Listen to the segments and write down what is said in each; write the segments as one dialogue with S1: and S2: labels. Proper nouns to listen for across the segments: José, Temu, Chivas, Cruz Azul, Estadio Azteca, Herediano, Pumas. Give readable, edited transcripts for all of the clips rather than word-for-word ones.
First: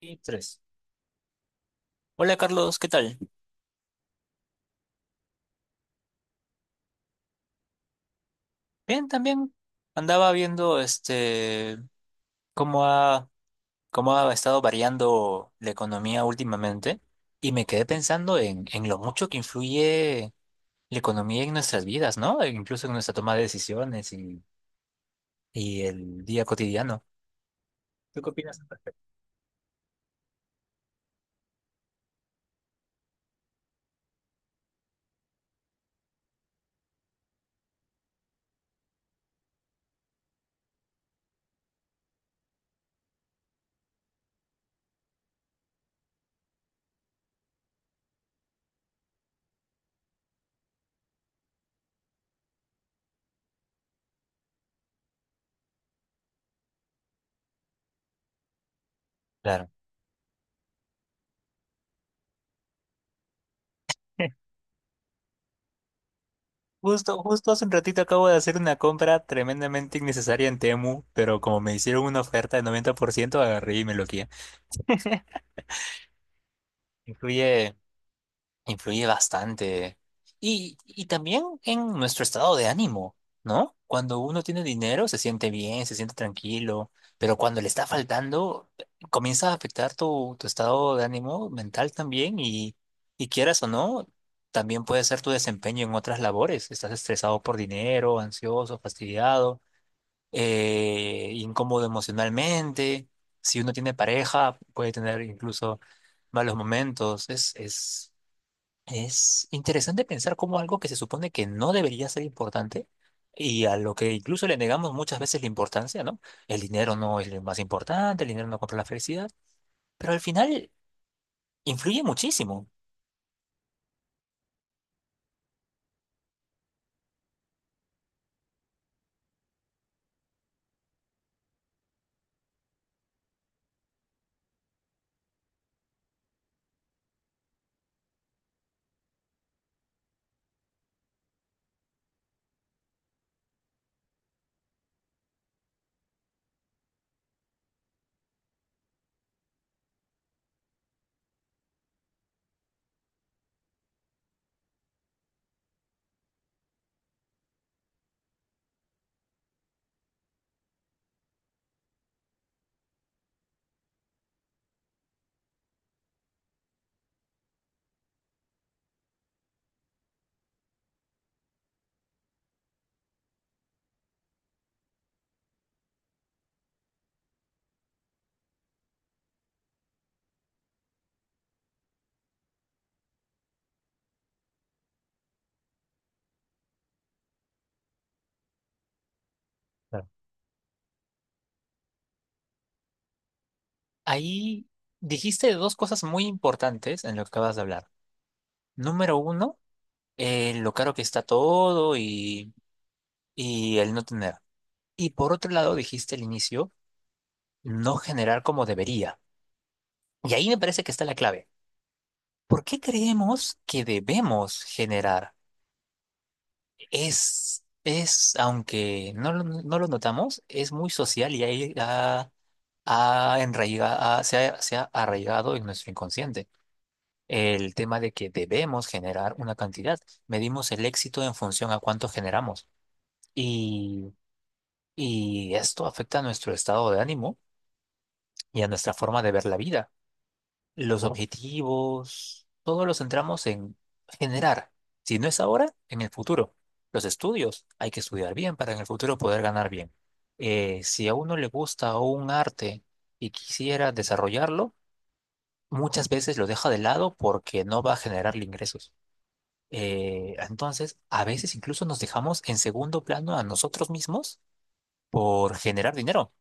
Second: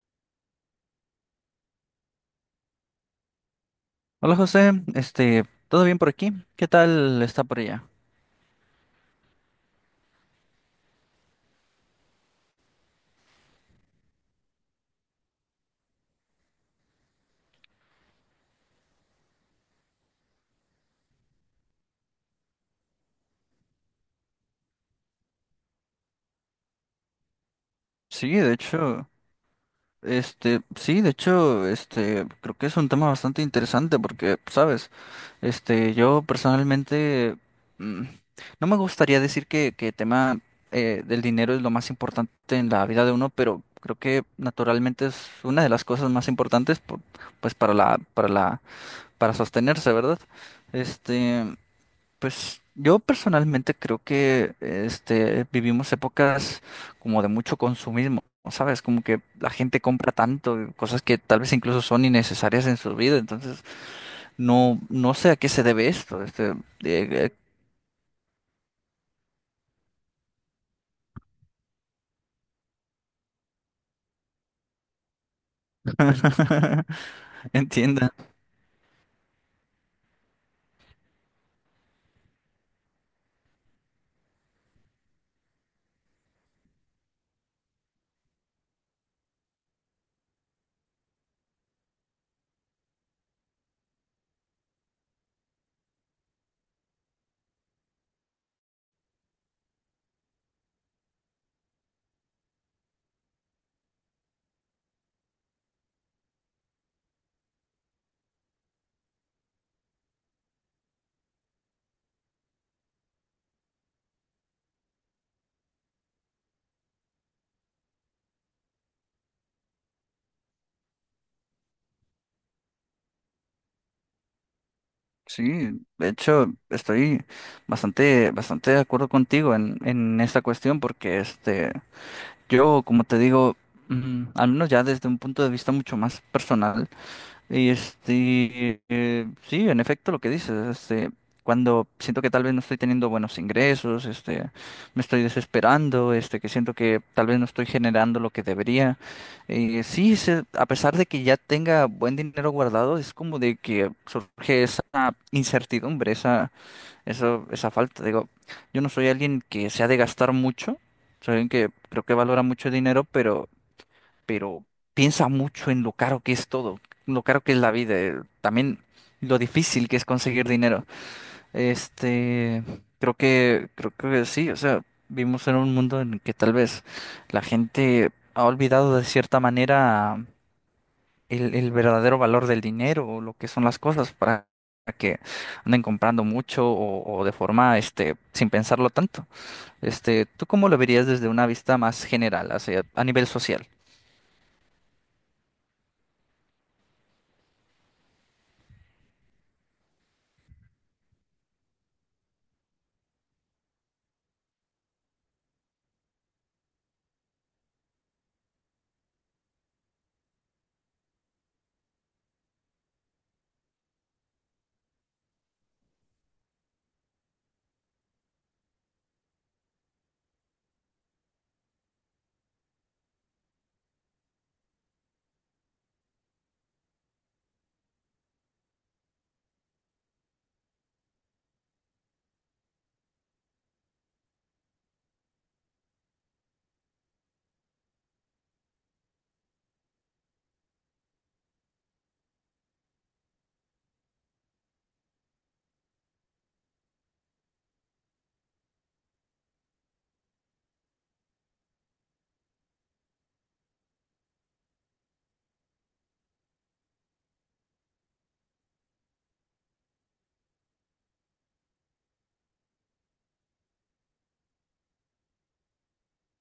S1: Y tres. Hola Carlos, ¿qué tal?
S2: Hola José, ¿todo bien por aquí? ¿Qué tal está por allá?
S1: Bien, también andaba viendo cómo ha, cómo ha estado variando la economía últimamente y me quedé pensando en lo mucho que influye la economía en nuestras vidas, ¿no? E incluso en nuestra toma de decisiones y el día cotidiano. ¿Tú qué
S2: Sí, de
S1: opinas?
S2: hecho, sí, de hecho, creo que es un tema bastante interesante porque, sabes, yo personalmente mm, no me gustaría decir que el tema del dinero es lo más importante en la vida de uno, pero creo que naturalmente es una de las cosas más importantes, pues para sostenerse, ¿verdad? Este. Pues yo personalmente creo que vivimos épocas como de mucho consumismo, ¿sabes? Como que la
S1: Claro.
S2: gente compra tanto, cosas que tal vez incluso son innecesarias en su vida, entonces no sé a qué se debe esto, eh, eh,
S1: Justo hace un ratito acabo de hacer una compra tremendamente innecesaria en Temu, pero como me hicieron una oferta de 90% agarré y me lo quité. Influye.
S2: entienda.
S1: Influye bastante. Y también en nuestro estado de ánimo, ¿no? Cuando uno tiene dinero, se siente bien, se siente tranquilo, pero cuando le está faltando, comienza a afectar tu estado de ánimo mental también y quieras o no, también puede ser tu desempeño en otras labores. Estás estresado por dinero, ansioso, fastidiado, incómodo emocionalmente. Si uno tiene pareja, puede tener incluso malos momentos. Es es interesante pensar cómo algo que se supone que no debería ser importante y a lo que incluso le negamos muchas veces la importancia, ¿no? El dinero no es lo más importante, el dinero no compra la felicidad, pero al final influye muchísimo.
S2: Sí, de hecho estoy bastante de acuerdo contigo en esta cuestión porque yo, como te digo, al menos ya desde un punto de vista mucho más personal, y sí, en efecto lo que dices, cuando siento que tal vez no estoy teniendo buenos ingresos, me estoy desesperando, que siento que tal vez no estoy generando lo que debería. Sí, a pesar de que ya tenga buen dinero guardado, es como de que surge esa incertidumbre, esa falta. Digo, yo no soy alguien que se ha de gastar mucho, soy alguien que creo que valora mucho el dinero, pero pero piensa mucho en lo caro que es todo, lo caro que es la vida, también lo difícil que es conseguir dinero. Este, creo que sí, o sea, vivimos en un mundo en el que tal vez la gente ha olvidado de cierta manera el verdadero valor del dinero o lo que son las cosas para que anden comprando mucho o de forma, sin pensarlo tanto.
S1: Claro.
S2: ¿Tú cómo lo verías desde una vista más general, hacia, a nivel social?
S1: Ahí dijiste dos cosas muy importantes en lo que acabas de hablar. Número uno, lo caro que está todo y el no tener. Y por otro lado, dijiste al inicio, no generar como debería. Y ahí me parece que está la clave. ¿Por qué creemos que debemos generar? Aunque no lo notamos, es muy social y ahí ha, ha enraiga- ha- se ha, se ha arraigado en nuestro inconsciente. El tema de que debemos generar una cantidad. Medimos el éxito en función a cuánto generamos. Y, y esto afecta a nuestro estado de ánimo y a nuestra forma de ver la vida. Los ¿no? objetivos, todos los centramos en generar. Si no es ahora, en el futuro. Los estudios, hay que estudiar bien para en el futuro poder ganar bien. Si a uno le gusta un arte y quisiera desarrollarlo, muchas veces lo deja de lado porque no va a generarle ingresos. Entonces, a veces incluso nos dejamos en segundo plano a nosotros mismos por generar dinero.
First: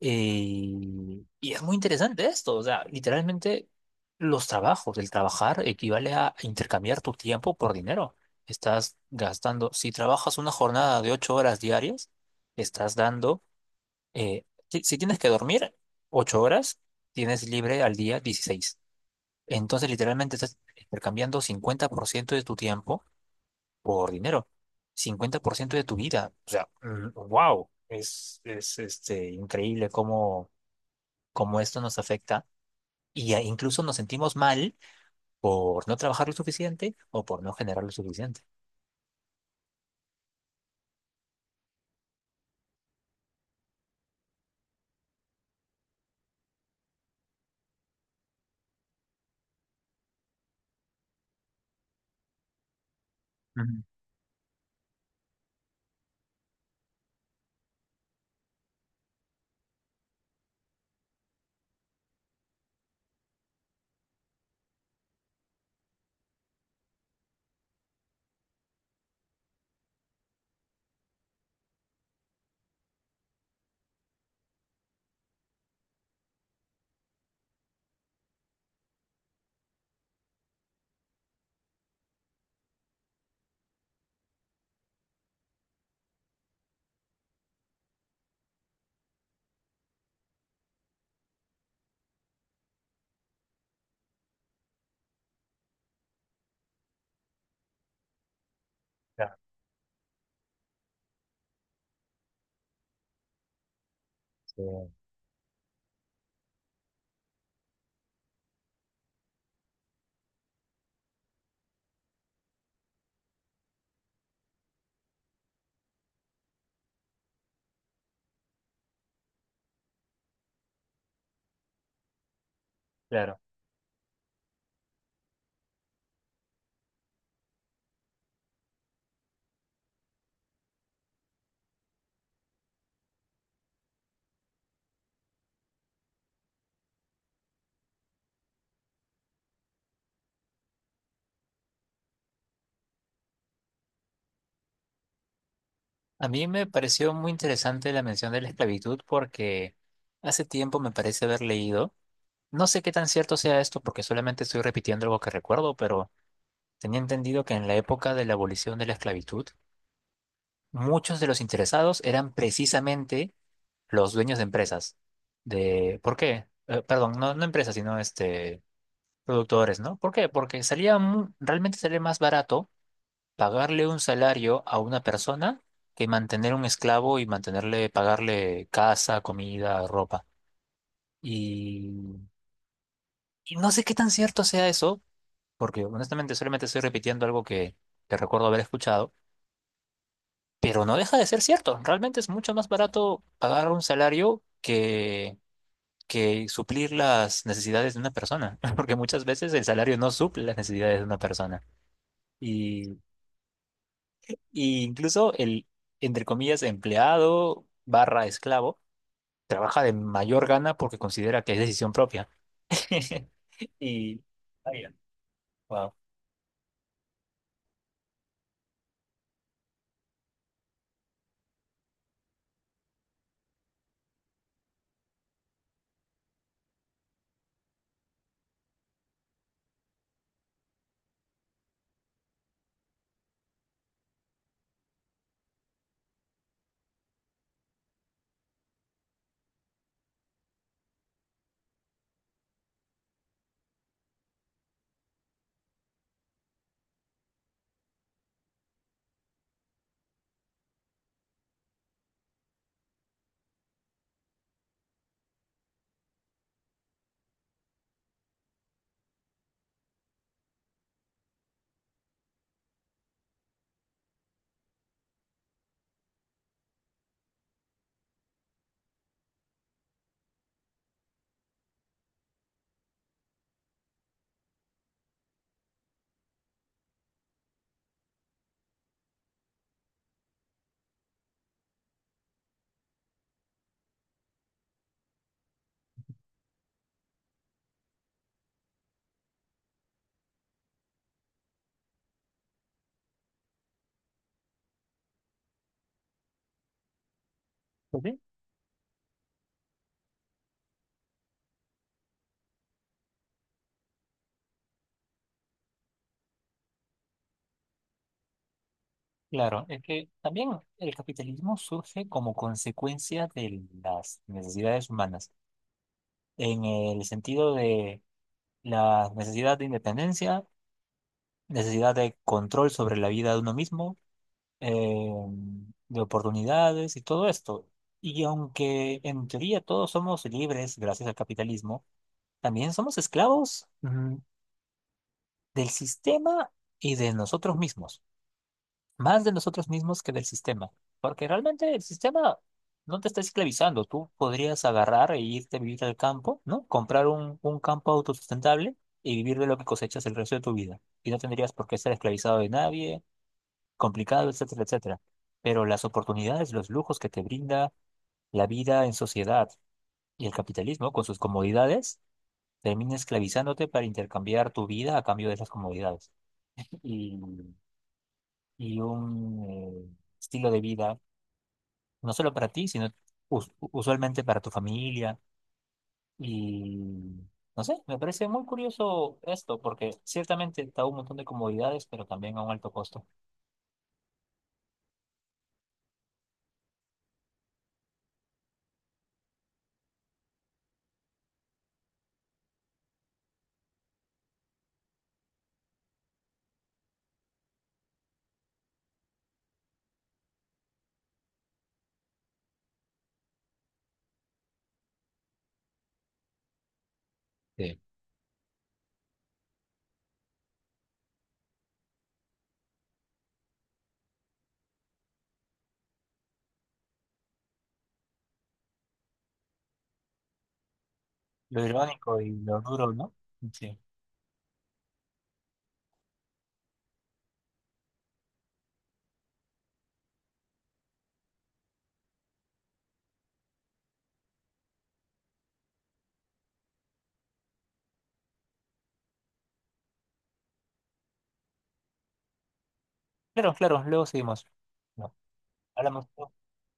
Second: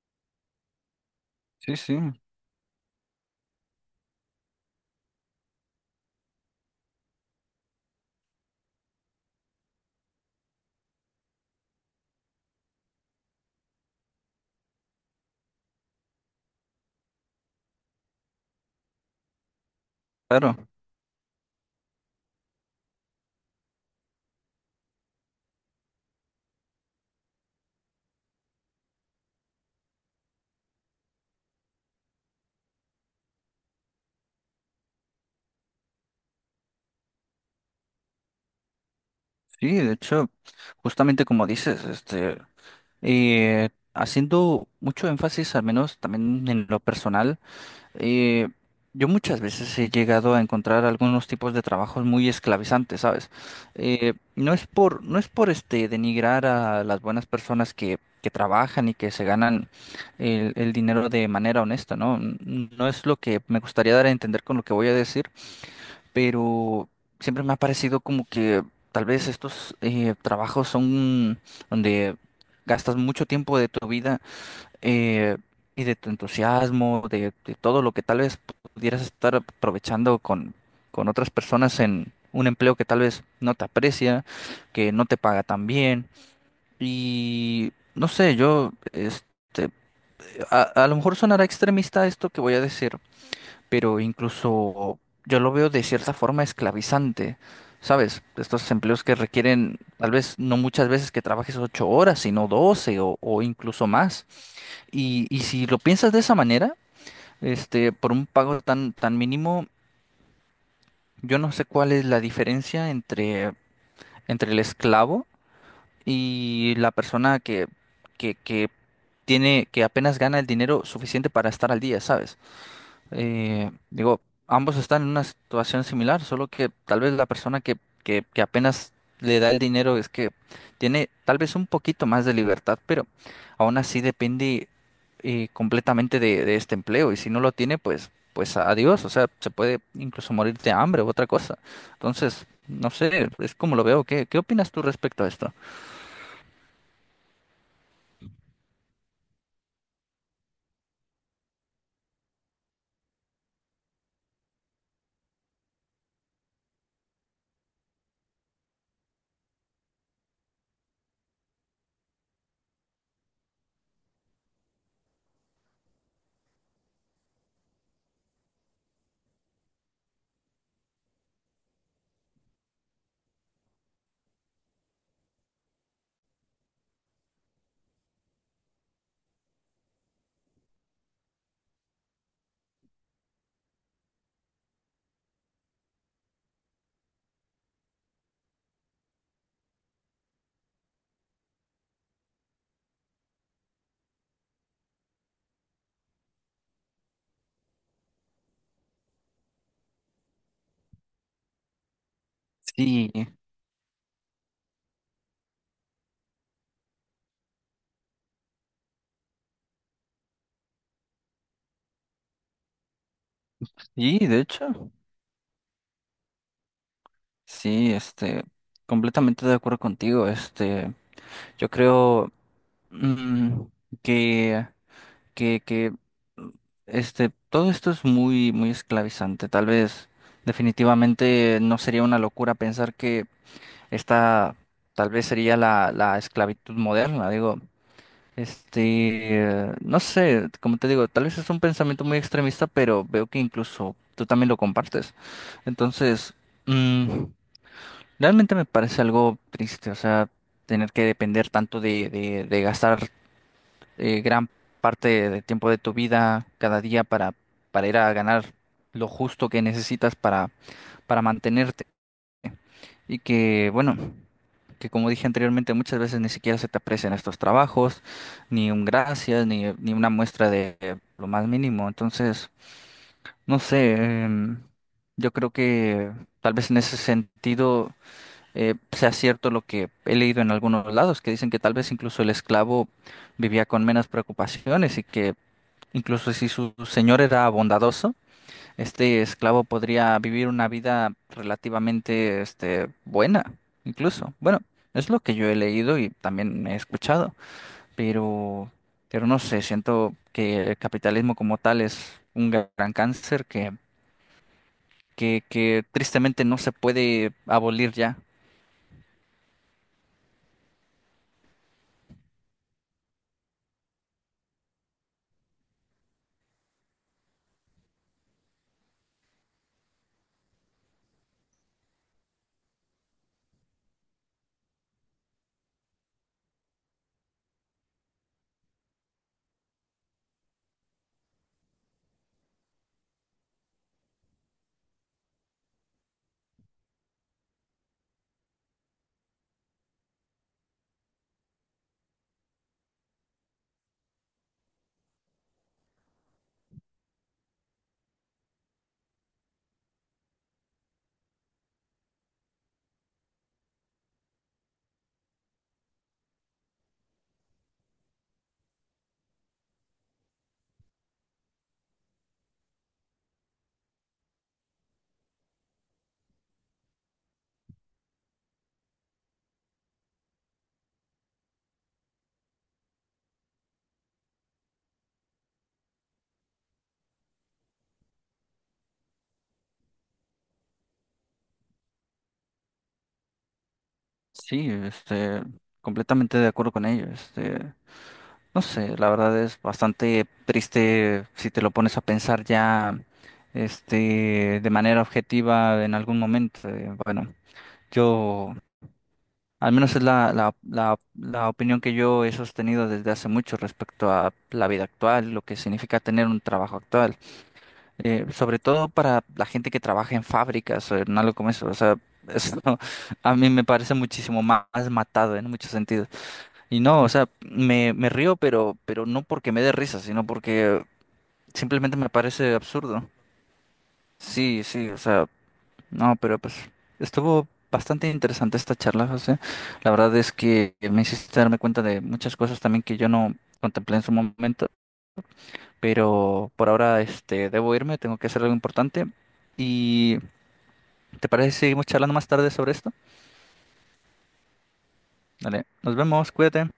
S1: Y es muy
S2: Sí, sí.
S1: interesante esto, o sea, literalmente los trabajos, el trabajar equivale a intercambiar tu tiempo por dinero. Estás gastando, si trabajas una jornada de 8 horas diarias, estás dando, eh, si tienes que dormir 8 horas, tienes libre al día 16. Entonces, literalmente
S2: Claro.
S1: estás intercambiando 50% de tu tiempo por dinero, 50% de tu vida. O sea, wow, increíble cómo esto nos afecta y e incluso nos sentimos mal por no trabajar lo suficiente o por no generar lo suficiente.
S2: Sí, de hecho, justamente como dices, eh, haciendo mucho énfasis, al menos también en lo personal, eh, yo muchas veces he llegado a encontrar algunos tipos de trabajos muy esclavizantes, ¿sabes?
S1: Ujú,
S2: No es por denigrar a las buenas personas que trabajan y que se ganan el dinero de manera honesta, ¿no? No es lo que me gustaría dar a entender con lo que voy a decir, pero siempre me ha parecido como que tal vez estos trabajos son donde gastas mucho tiempo de tu vida eh, y de tu entusiasmo, de todo lo que tal vez pudieras estar aprovechando con otras personas en un empleo que tal vez no te aprecia, que no te paga tan bien. Y no sé, a lo mejor sonará extremista esto que voy a decir, pero incluso yo lo veo de cierta forma esclavizante, ¿sabes? Estos empleos que
S1: claro,
S2: requieren tal vez no muchas veces que trabajes ocho horas, sino doce o incluso más.
S1: sí,
S2: Y si lo piensas de esa manera, por un pago tan mínimo, yo no sé cuál es la diferencia entre, entre el esclavo y la persona que tiene, que apenas gana el dinero suficiente para estar al día, ¿sabes?
S1: claro.
S2: Digo, ambos están en una situación similar, solo que tal vez la persona que apenas le da el dinero es que tiene tal vez un poquito más de libertad, pero aún así depende completamente de este empleo y si no lo tiene, pues, pues adiós, o sea, se puede incluso morir de hambre u otra cosa. Entonces, no sé, es como lo veo. ¿Qué, qué opinas tú respecto a esto?
S1: A mí me pareció muy interesante la mención de la esclavitud porque hace tiempo me parece haber leído, no sé qué tan cierto sea esto porque solamente estoy repitiendo algo que recuerdo, pero tenía entendido que en la época de la abolición de la esclavitud, muchos de los interesados eran precisamente los dueños de empresas. De, ¿por qué? Perdón, no empresas, sino productores, ¿no? ¿Por qué? Porque salía, realmente salía más barato pagarle un salario a una persona que mantener un esclavo y mantenerle, pagarle casa, comida, ropa. Y, y no sé qué tan cierto sea eso, porque honestamente solamente estoy repitiendo algo que recuerdo haber escuchado, pero no deja de ser cierto. Realmente es mucho más barato pagar un salario que suplir las necesidades de una persona, porque muchas veces el salario no suple las necesidades de una persona.
S2: Sí,
S1: Y incluso el, entre comillas, empleado barra esclavo trabaja de mayor gana porque considera que es decisión propia. Y,
S2: y de hecho,
S1: vaya, wow.
S2: sí, completamente de acuerdo contigo, yo creo... Mm, que, que, que, mm, todo esto es muy, muy esclavizante. Tal vez, definitivamente, no sería una locura pensar que esta, tal vez sería la esclavitud moderna. Digo, este, no sé, como te digo, tal vez es un pensamiento muy extremista, pero veo que incluso tú también lo compartes. Entonces, mm, realmente me parece algo triste, o sea, tener que depender tanto de gastar gran parte del tiempo de tu vida cada día para ir a ganar lo justo que necesitas para mantenerte. Y que, bueno, que como dije anteriormente, muchas veces ni siquiera se te aprecian estos trabajos, ni un gracias, ni una muestra de lo más mínimo. Entonces, no sé, yo creo que tal vez en ese sentido sea cierto lo que he leído en algunos lados, que dicen que tal vez incluso el esclavo vivía con menos preocupaciones y que incluso si su señor era bondadoso, este esclavo podría vivir una vida relativamente, buena, incluso. Bueno, es lo que yo he leído y también he escuchado,
S1: Pues sí,
S2: pero, pero no sé, siento que el capitalismo como tal es un gran cáncer que tristemente no se puede abolir ya.
S1: claro, es que también el capitalismo surge como consecuencia de las necesidades humanas, en el sentido de la necesidad de independencia, necesidad de control sobre la vida de uno mismo, eh, de oportunidades y todo esto. Y aunque en teoría todos somos libres gracias al capitalismo, también somos esclavos, del sistema y de nosotros mismos. Más de nosotros mismos que del sistema. Porque realmente el sistema no te está esclavizando. Tú podrías agarrar e irte a vivir al campo, ¿no? Comprar un campo autosustentable y vivir de lo que cosechas el resto de tu vida. Y no tendrías por qué estar esclavizado de nadie complicado, etcétera, etcétera. Pero las oportunidades, los lujos que te brinda la vida en sociedad y el capitalismo con sus comodidades, termina esclavizándote para intercambiar tu vida a cambio de esas comodidades. Y, y un estilo de vida, no solo para ti, sino usualmente para tu familia. Y no sé, me parece muy curioso esto, porque ciertamente está un montón de comodidades, pero también a un alto costo.
S2: Sí, completamente de acuerdo con ello. No sé, la verdad es bastante triste si te lo pones a pensar ya, de manera objetiva en algún momento. Bueno, yo, al menos es la opinión que yo he sostenido desde hace mucho respecto a la vida actual, lo que significa tener un trabajo actual.
S1: Sí.
S2: Sobre todo para la gente que trabaja en fábricas o en algo como eso. O sea, eso a mí me parece muchísimo más matado en muchos sentidos. Y no, o sea, me río, pero no porque me dé risa, sino porque
S1: Lo
S2: simplemente me
S1: irónico y
S2: parece
S1: lo duro,
S2: absurdo.
S1: ¿no? Sí.
S2: Sí, sí, o sea, no, pero pues estuvo bastante interesante esta charla, José. La verdad es que me hiciste darme cuenta de muchas cosas también que yo no contemplé en su momento, pero por ahora debo irme, tengo que hacer algo importante. ¿Y te parece si seguimos charlando más tarde sobre esto?
S1: Claro, claro, luego seguimos. Bueno,
S2: Dale, nos
S1: hablamos.
S2: vemos, cuídate.